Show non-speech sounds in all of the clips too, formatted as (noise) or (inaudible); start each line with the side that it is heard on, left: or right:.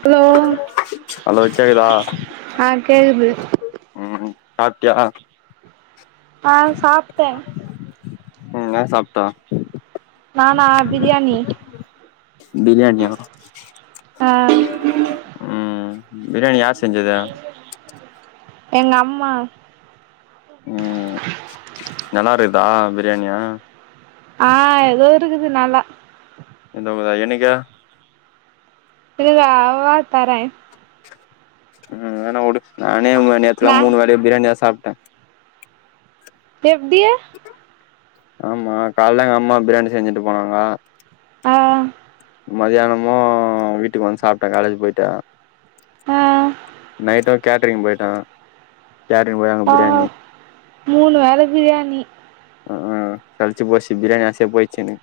right: hello
left: hello கேக்குதா
right: ஆ கேக்குது
left: ம் சாப்டியா
right: ஆ சாப்ட்டே
left: ம் என்ன சாப்ட
right: நானா பிரியாணி
left: பிரியாணியா
right: ஆ
left: ம் பிரியாணி யார் சம செஞ்சது
right: எங்க அம்மா
left: ம் நல்லா இருக்குதா பிரியாணியு
right: ஆ எதோ இருக்குது நல்லா
left: இந்த மாரி என்னைக்கு
right: இல்ல இல்ல வா தரே
left: ம் வேணா வுடு நானே நேத்துலா
right: நா
left: மூணு வேலையு பிரியாணி தா சாப்ட
right: எப்டி
left: ஆமா காலைல எங்க அம்மா பிரியாணி செஞ்சுட்டு போனாங்க
right: ஆ
left: மத்தியானமு வீட்டுக்கு வந்து சாப்ட காலேஜ் போயிட்டு
right: ஆ
left: நைட்டு கேட்ரிங் போயிட்ட யார் இவ
right: ஆ மூணு வேல பிரியாணி
left: அ சலச்சி போச்சி பிரியாணி ஆசையே போயிச்சு எனக்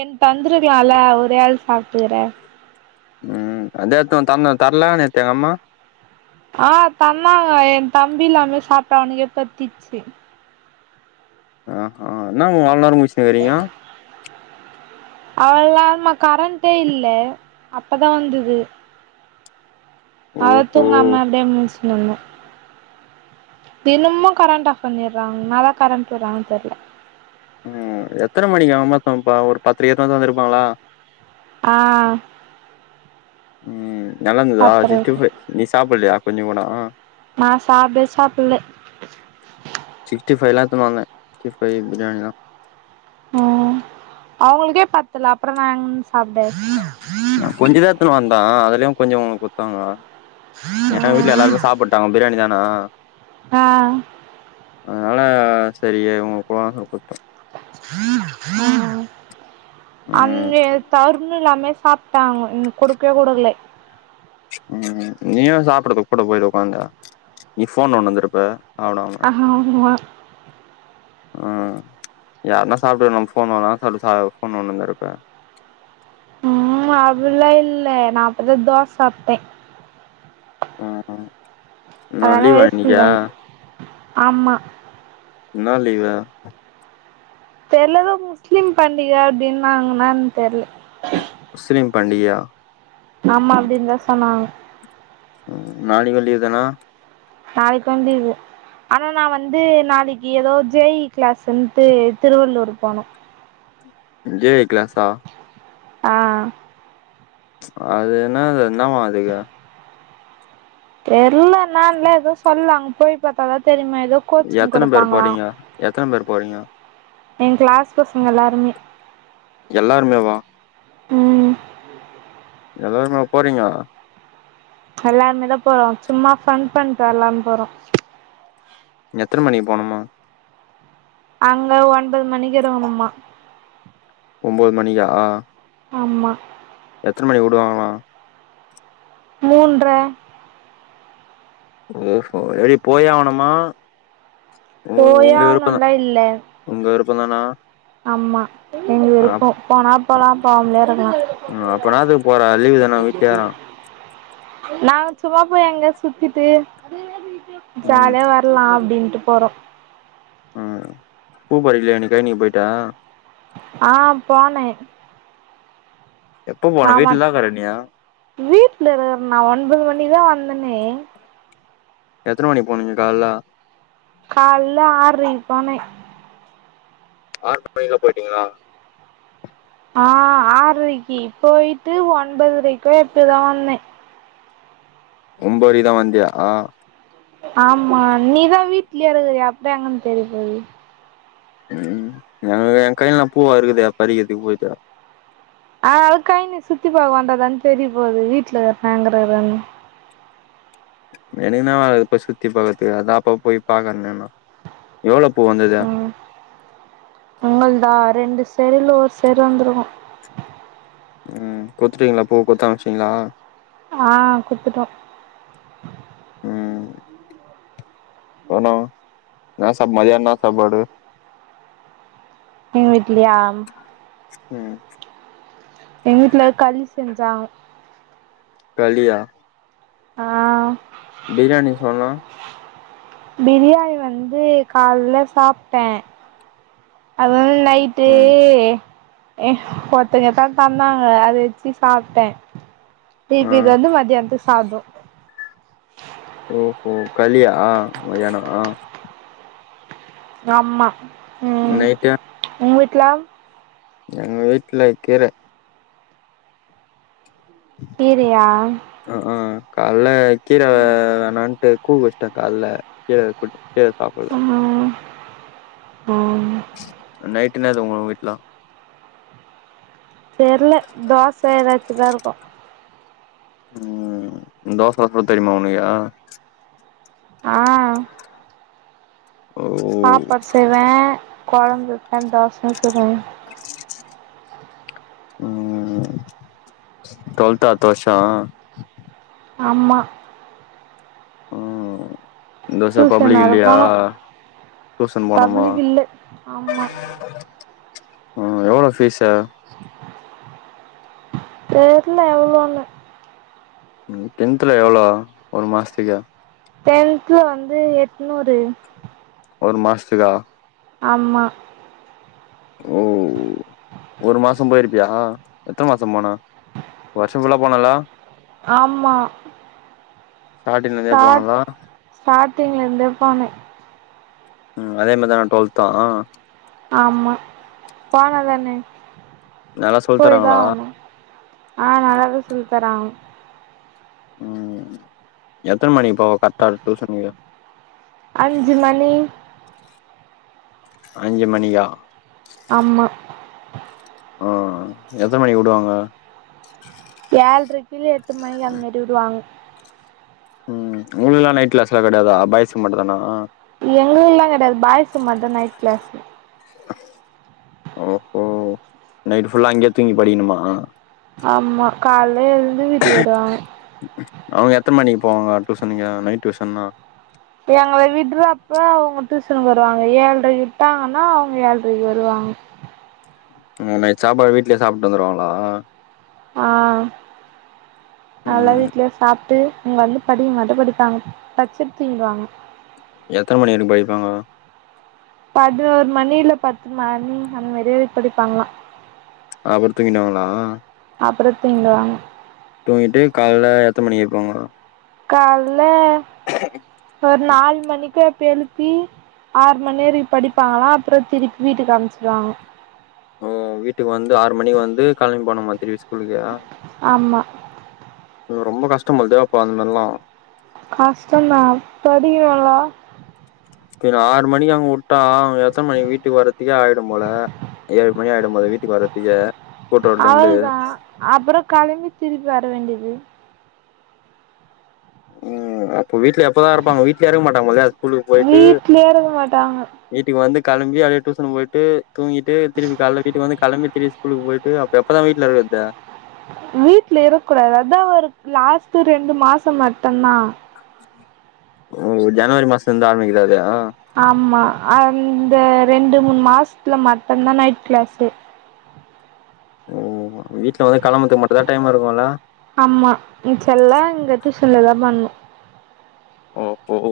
right: என் தந்துருக்குலால ஒரே ஆள் சாப்ட்டுக்குற
left: ம் எட்த்து வந் தர்ணு தர்லான் எட்த்தே எங் அம்மா
right: ஆ தந்தாங்க என் தம்பி இல்லாமே சாப்ட்டான் அவனுக்கே பத்திர்ச்சு
left: ஆ ஹா என்ன நீங்க அவுள்நேரோ முழ்ச்னிருக்குறீங்க
right: அவள்நேர்மா கரண்ட்டே இல்ல அப்பதா வந்தது அதா
left: ஓஹோ
right: தூங்கம அப்டியே முழ்ச்னிருக்குற தினமு கரண்ட் ஆஃப் பண்ணிர்றாங் என்னதா கரண்ட் விட்றாங்கன் தெரில
left: ம் எத்தன மணிக்கு அமத்தாங்ப்பா ஒரு பத்துரு ஏத்துன் வந்து வந்துருப்பாங்ளா
right: ஆ
left: ம் நல்லா இருந்துதா
right: பத்தர
left: சிக்ஸ்டி
right: இருக்கு
left: ஃப நீ சாப்புலயா கொஞ்ச கூடோ
right: நான் சாப்டே சாப்பிலல
left: சிகஸ்டி ஃபைலா எத்துன் வந்த சிஸ்ட் ஃபை பிரியாணிலா
right: அவுங்குளுக்கே பத்துல அப்புறோ நா எங் சாப்ட
left: நா கொஞ்சுதா எத்துன் வந்தா அதுலியு கொஞ்சோ ஒனக் குட்த்தாங்ளா ஏன் வீட்ல
right: ம்
left: எல்லார்மே சாப்புட்டு பிரியாணிதானா
right: ஆ
left: அதுனால சேரி இவ்ங்குளுக்குலா குட்த்த
right: ஆமா
left: ம்
right: அந்த தருண் எல்லாமே சாப்ட்டாங்க என்க் குடுக்க கூடலே
left: ம் நீயு சாப்புடுனு கூட போய் உக்காந்து நீ ஃபோன் நோண்ணுந்துருப்ப சாப்டாம
right: அது உண்ம
left: (inaudible) ஆ யார்னா சாப்டு நா ஃபோன் நோன்னா சொல்ட்டு சா ஃபோன் நோனுன்ந்திருப்ப
right: மா அதுல்லா இல்ல நா அப்புறு தோஸ் சாப்ட்டே
left: ம் ஓ
right: அதனால
left: லீவா
right: வயிறு ஃபுல்
left: இன்னிக்கா
right: ஆகு ஆமா
left: என்ன லீவு
right: தெர்ல எதோ முஸ்லீம் பண்டிக அப்டின்னாங்க என்னன் தெர்ல
left: முஸுலீம் பண்டிகியா
right: ஆமா அப்டின்தா சொன்னாங்க
left: ம் நாளிக்கு லீவ்தானா
right: நாளைக் வந்து இது ஆனா நா வந்து நாளைக்கு எதோ ஜே இ கிளாஸ்ன்ட்டு திருவள்ளூரு போனு
left: ஜே இ கிளாஸா
right: ஆ
left: அது என்னாது என்னாவா அதுக்கு
right: தெர்ல மேம்தா எதோ சொன்னாங் போய் பாத்தாதா தெரிமே எதோ
left: எத்தன பேர் போறீங்க எத்தன பேர் போறீங்க
right: என் கிளாஸ் பசங்க எல்லாருமே
left: எல்லாருமேவா
right: ம்
left: எல்லாருமா போறீங்க
right: எல்லாருமே தா போறோ சும்மா ஃபண் பண்ட்டு வர்லான் போறோ
left: எத்தன மணிக்கு போணுமா
right: அங்க ஒன்பது மணிக்கு இருக்குணுமா
left: ஒம்போது மணிக்கா
right: ஆமா
left: எத்தன மணிக் உடுவாங்ளா
right: மூன்ற
left: ஓஹொ எடி போயெ ஆவ்னுமா
right: போயே ஆவ்னுல்லா இல்ல
left: உங்க விருப்பதானா
right: ஆமா எங்க விருப்போ போனா போலா போம்லே இருக்கலா
left: ஆ அப்ப என்னாதுக்கு போற லீவு தான வீ்ட்லயாரா
right: நா சும்மா போய் அங்க சுத்திட்டு
left: ம்
right: ஜாலியா வ லா அப்டின்ட்டு போறோ
left: அ பூ பறிக்கலியா நீ கய்னீக் போய்ட்டா
right: ஆ போனே
left: எப்போ போன
right: மாமா
left: வீட்ல தா இக்கர நீ
right: வீட்ல இருக்கறனா ஒன்பது மணிதா வந்தேனே
left: எத்தன மணிக் போனிங்க கால்ல
right: கால்ல ஆற்றைக் போனே
left: ஆறு மணிக்ல போயிட்டீங்ளா
right: ஆ ஆற்ரைக்கி போயிட்டு ஒன்பதுரைக்கோ எப்பதா வந்தே
left: ஒம்பரைக்கு தா வந்தியா
right: ஆமா நீதா வீட்லயே இருக்கரயே அப்புற எங்கன் தெரிய போது
left: ம் எங்க எங் கைல எல்லா பூவா இருக்குது பறிக்கிறதுக்கு போயிட்ட
right: ஆ அக்கய நீ சுத்தி பாக்க வந்ததான் தெரிய போகுது வீட்டுல இருங்கறன் எங்க போய் (unintelligible)
left: எனக்கு என்னா இப்ப சுத்தி பாக்கற்துக்கு அதா அப்பப்போய் பாக்கறறன்னா எவ்வளோ பூ வந்தது
right: ம் உங்கள்தா ரெண்டு செடில ஒரு செடி வந்திருக்கு
left: ம் கொத்துட்டீங்களா பூ கொத்து அம்ச்சீடீங்களா
right: ஆ குடுத்துட்டோ
left: ம் வானா என்ன சாப் மதிய என்ன சாப்பாடு
right: எங் வீட்லயா
left: ம்
right: எ வீட்டுல களி செஞ்சாங்க
left: களியா
right: ஆ
left: பிரியாணி சொன்ன
right: பிரியாணி வந்து கால்ல சாப்ட்டே அது நைட்டு
left: ம்
right: ஏ ஒருத்துங்க தா தந்தாங்க அத வச்சு சாப்ட்டே
left: ஆ
right: திருப்பி இத வந்து மதியான்த்துக்கு சாதோ
left: ஓஹோ களியா மதியானோ
right: ஆமா ம்
left: நைட்டு
right: உங்க வீட்டு்ல
left: எங்க வீட்ல கீர
right: கீரையா
left: ஆ ஆ காலைல கீர வேணான்ட்டு கூ வச்ட்டே கால்ல கீர போட்டு
right: ம் ம்
left: நைட்டு என்னாது உங்க வீட்லா
right: தெர்ல தோச எதாச்சு தா இருக்கு
left: ம் தோச ஊத்த தெரிம்மா உனக்கு
right: ஆ
left: ஓ
right: சாப்பாடு செய்வே கொழம்பு வப்பே தோசயு சுடுவே
left: ம் டுவல்த்தா அடுத்த வர்ஷோ
right: ஆமா
left: ம் இந்த வர்ஷ
right: டியூஷன்
left: பப்ளிக்
right: வேற
left: இல்லயா
right: போனு
left: டூஷன் போணுமா
right: பப்ளிக் இல்ல ஆமா
left: ம் எவ்வளோ ஃபீஸ்ஸு
right: தெர்ல எவ்ளோனு
left: டென்த்துல எவ்ளோ ஒரு மாசத்துக்கு
right: டென்த்துல வந்து எட்நூறு
left: ஒரு மாசத்துக்கா
right: ஆமா
left: ஓ ஒரு மாசம் போயிருப்பியா எத்தன மாசம் போனா வர்ஷம் ஃபுல்லா போனல
right: ஆமா
left: ஸ்டாட்டிங்ல இருந்தே போனல
right: ஸ்டாட்டிங்ல இருந்தே போனே
left: ம் அதே மாரிதானா டுவல்த்து
right: ஆமா போனாதான
left: நல்லா சொல்லி
right: போய் தா
left: தராங்களா
right: ஆகனு ஆ நல்லாதா சொல்லி தராங்க
left: ம் எத்தன மணிக்கு போவ கரட்டா டூசனுக்கு
right: அஞ்சு மணி
left: அஞ்சு மணியா
right: ஆமா
left: ஆ எத்தன மணிக்கு உடுவாங்க
right: ஏழ்ரைக்கி எட்டு மணி அந்த மாரி விடுவாங்
left: ம் உங்களுகல்லா நைட் கிளாஸ்லா கெடையாதா பாய்ஸ்க்கு மட்டுதானா
right: எங்களுக்கல்லா கெடையாது பாய்ஸு மட்டு நைட் கிளாஸ்
left: ஓஹோ நைட்டு ஃபுல்லா அங்கயே தூங்கி படிக்கனுமா
right: ஆமா காலேல எழுந்து வீட்டுக்கு வருவாங்க
left: அவுங்க எத்தன மணிக்கு போவாங்க டூசனுக்கு நைட் டூஷன்னா
right: எங்கள விட்றப்ப அவுங்க டூசனுக்கு வருவாங்க ஏழ்ரக்கி விட்டாங்கன்னா அவுங்க ஏழ்ரக்கி வருவாங்க
left: அங்க நைட் சாப்பாடு வீட்லய சாப்ட்டு வந்துருவாங்களா
right: ஆ அதலா
left: ம்
right: வீட்லயே சாப்ட்டு இங்க வந்து படிக்க மட்டு படிப்பாங்க படுச்சுட்டு தூங்கிற்வாங்க
left: எத்தன மணி வரைக்கு படிப்பாங்க
right: பதினோரு மணி இல்ல பத்து மணி அந்த மாரியா படிப்பாங்கலா
left: அது படுத் தூங்கிட்டாங்களா
right: அப்பற தூங்கிடுவாங்க
left: தூங்கிட்டு காலேல எத்தன மணிக்கு எழுப்புவாங்க
right: காலேல ஒரு நாலு மணிக்கோ எப்பயோ எழுப் பி ஆறு மணி வரைக்கு படிப்பாங்களா அப்பறோ திருப்பி வீட்டுக்கு அனுப்ச்சுடுவாங்க
left: ஓ வீட்டுக்கு வந்து ஆறு மணிக்கு வந்து கெழம்பி போனுமா திருப்பி ஸ் குளுதியா
right: ஆமா
left: ரொம்போ கஷ்டோ போல்தே இப்போ அந்த மேரிலா
right: கஷ்டோந்தா படியோல
left: பின்ன ஆறு மணிக்கு அங்க உட்டா அங்க எத்தன மணிக்கு வீட்டுக்கு வரத்துக்கே ஆயிடும்போல ஏழு மணி ஆயிடோ போல வீட்டுக்கு வர்றத்துகே
right: அவளதா அப்புறோ கெளம்பி திருப்பி வர வேண்டியது
left: ம் அப்ப வீட்ல எப்பதா இருப்பாங்க வீட்லயே இருக்க மாட்டாங்க போல்தே ஸ்கூலுக்கு போயிட்டு
right: வீட்லயே இருக்க மாட்டாங்க
left: வீட்டுக்கு வந்து களம்பி அப்டியே டியூன் போயிட்டு தூங்கிட்டு திருப்பி கால வீட்டு வந்து களம்பி திருபி ஸ்கூலுக்கு போயிட்டு அப்ப எப்பதா வீட்ல இருக்கறது
right: வீட்ல இருக்கூடாது அதா ஒரு லாஸ்ட்டு ரெண்டு மாசோ மட்டுந்தா
left: ஓ ஜனவரி மாசோ இருந்து ஆரம்பிக்கிறாறு
right: ஆமா அந்த ரெண்டு மூணு மாசத்துல மட்டுந்தா நைட் கிளாஸு
left: ஓ வீட்ல வந்து களம்பறத்துக்கு மட்டுந்தா டைம் இருக்கோல
right: ஆமா மிச்செல்லா இங்க டியூஷன்லதா பண்ணோ
left: ஓஹோ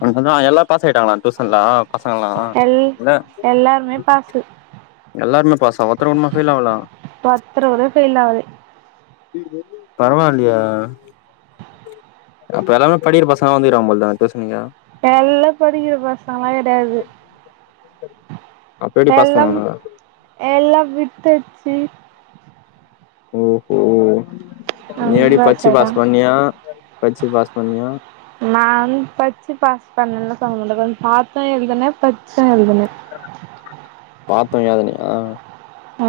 left: உனக்கென்னா எல்லா பாசாயிட்டாங்களா டூசன்ல பசங்கள்லா
right: எல்
left: இத
right: எல்லாருமே பாசு
left: எல்லாருமே பாசா ஒருத்தருக்கூடமா ஃபெயில் ஆவல
right: ஒத்தருகூட ஃபெயில் ஆவலே
left: பரவால்லயே அப்ப எல்லாமே படிக்கிற பசங்கதா வந்துருக்காங்க போல்தே அந்த ட்யூஸனுக்கே
right: எல்லா படிக்கிற பசங்களலா கெடையாது
left: (inaudible) பாஸ்
right: எல்லாம்
left: பண்ணுவானுங்க
right: எல்லாம் வித்துட்ச்சு
left: ஓஹோ நீ
right: அவங்க
left: எப்டி பச்சி பாஸ்
right: ஆயிட்டாங்க
left: பண்ணியா பச்சி பாஸ் பண்ணியா
right: நா வந்து பச்சி பாஸ் பன்னனு சொல்ல மாட்டே கொஞ்சோ பாத்தோ எழுதுனே பச்சு எழுதுனே
left: பாத்து எழுதினியா
right: ஆ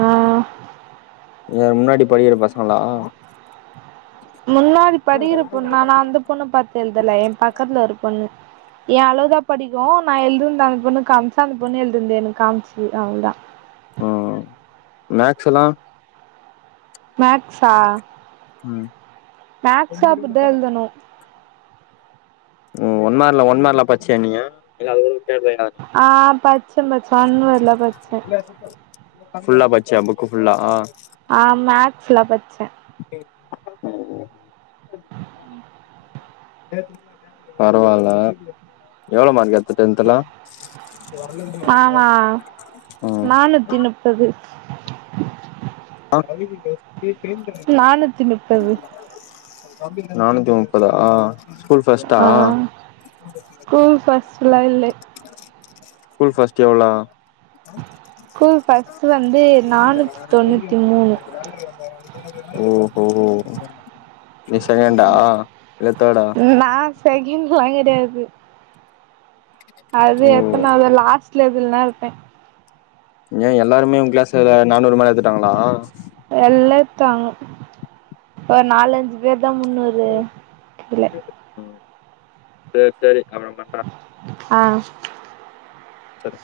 left: ஊ முன்னாடி படிக்குற பசங்களா
right: முன்னாடி படிக்குற பொண்ணு நா நா அந்த பொண்ணு பாத்தெழுதல எ பக்கத்துல ஒரு பொண்ணு எ அளவுதா படிக்கோ நா எழுதன்ந்த அந்த பொண்ணு காம்ச்ச அந்த பொண்ணு எழுதுந்தே எனக்கு காமிச்சு அவ்ளோதா
left: ம் மேக்ஸுலா
right: மேக்ஸா
left: ம்
right: மேக்ஸோ அப்டிதா எழுதணோ
left: ம் ஒன் மார்க்ல ஒன் மார்க்ல பச்சியா நீயு இல்ல அதயோ கேட்டு எழுதுனுயா நீ
right: ஆ பச்ச பச்ச ஒண் வேர்ட்ல பச்ச
left: (unintelligible) ஃபுல்லா பச்சியா புக்கு ஃபுல்லா
right: ஆ மேக்ஸ்லா பச்சே
left: ம் ஹு பரவால்ல எவ்ளோ மார்க் எடுத்த டென்துல
right: நானா
left: ம்
right: (unintelligible) (unintelligible)
left: (unintelligible) அப்டீயே திரும்பிக்றே
right: நானூத்தி முப்பது
left: நானூத்தி முப்பதா ஆ
right: ஆ ஸ்கூல் ஃபஸ்ட்லா இல்லே
left: ஃஸ்கூல் ஃபஸ்ட் எவ்ளோ
right: ஸ்கூல் ஃபஸ்ட்டு வந்து நானூத்தி தொண்ணூத்தி மூணு
left: (unintelligible) ஓஹோ நீ செகேண்டா இல்ல தேடா
right: நா செகேன்லா கெடயாது அது
left: ஓ
right: எத்தனாவது லாஸ்ட் லெதல்னா விட்டே
left: ஏ எல்லாருமே உங்க கிளாஸ் லா நானூறு மேல எடுத்துட்டாங்களா
right: எல்லா எடுத்தாங்க ஒரு நாலஞ்சு பேர்தா முன்னூறு அது கீழ
left: ம் சேரி சேரி அப்றோ பண்றே
right: ஆ
left: சர்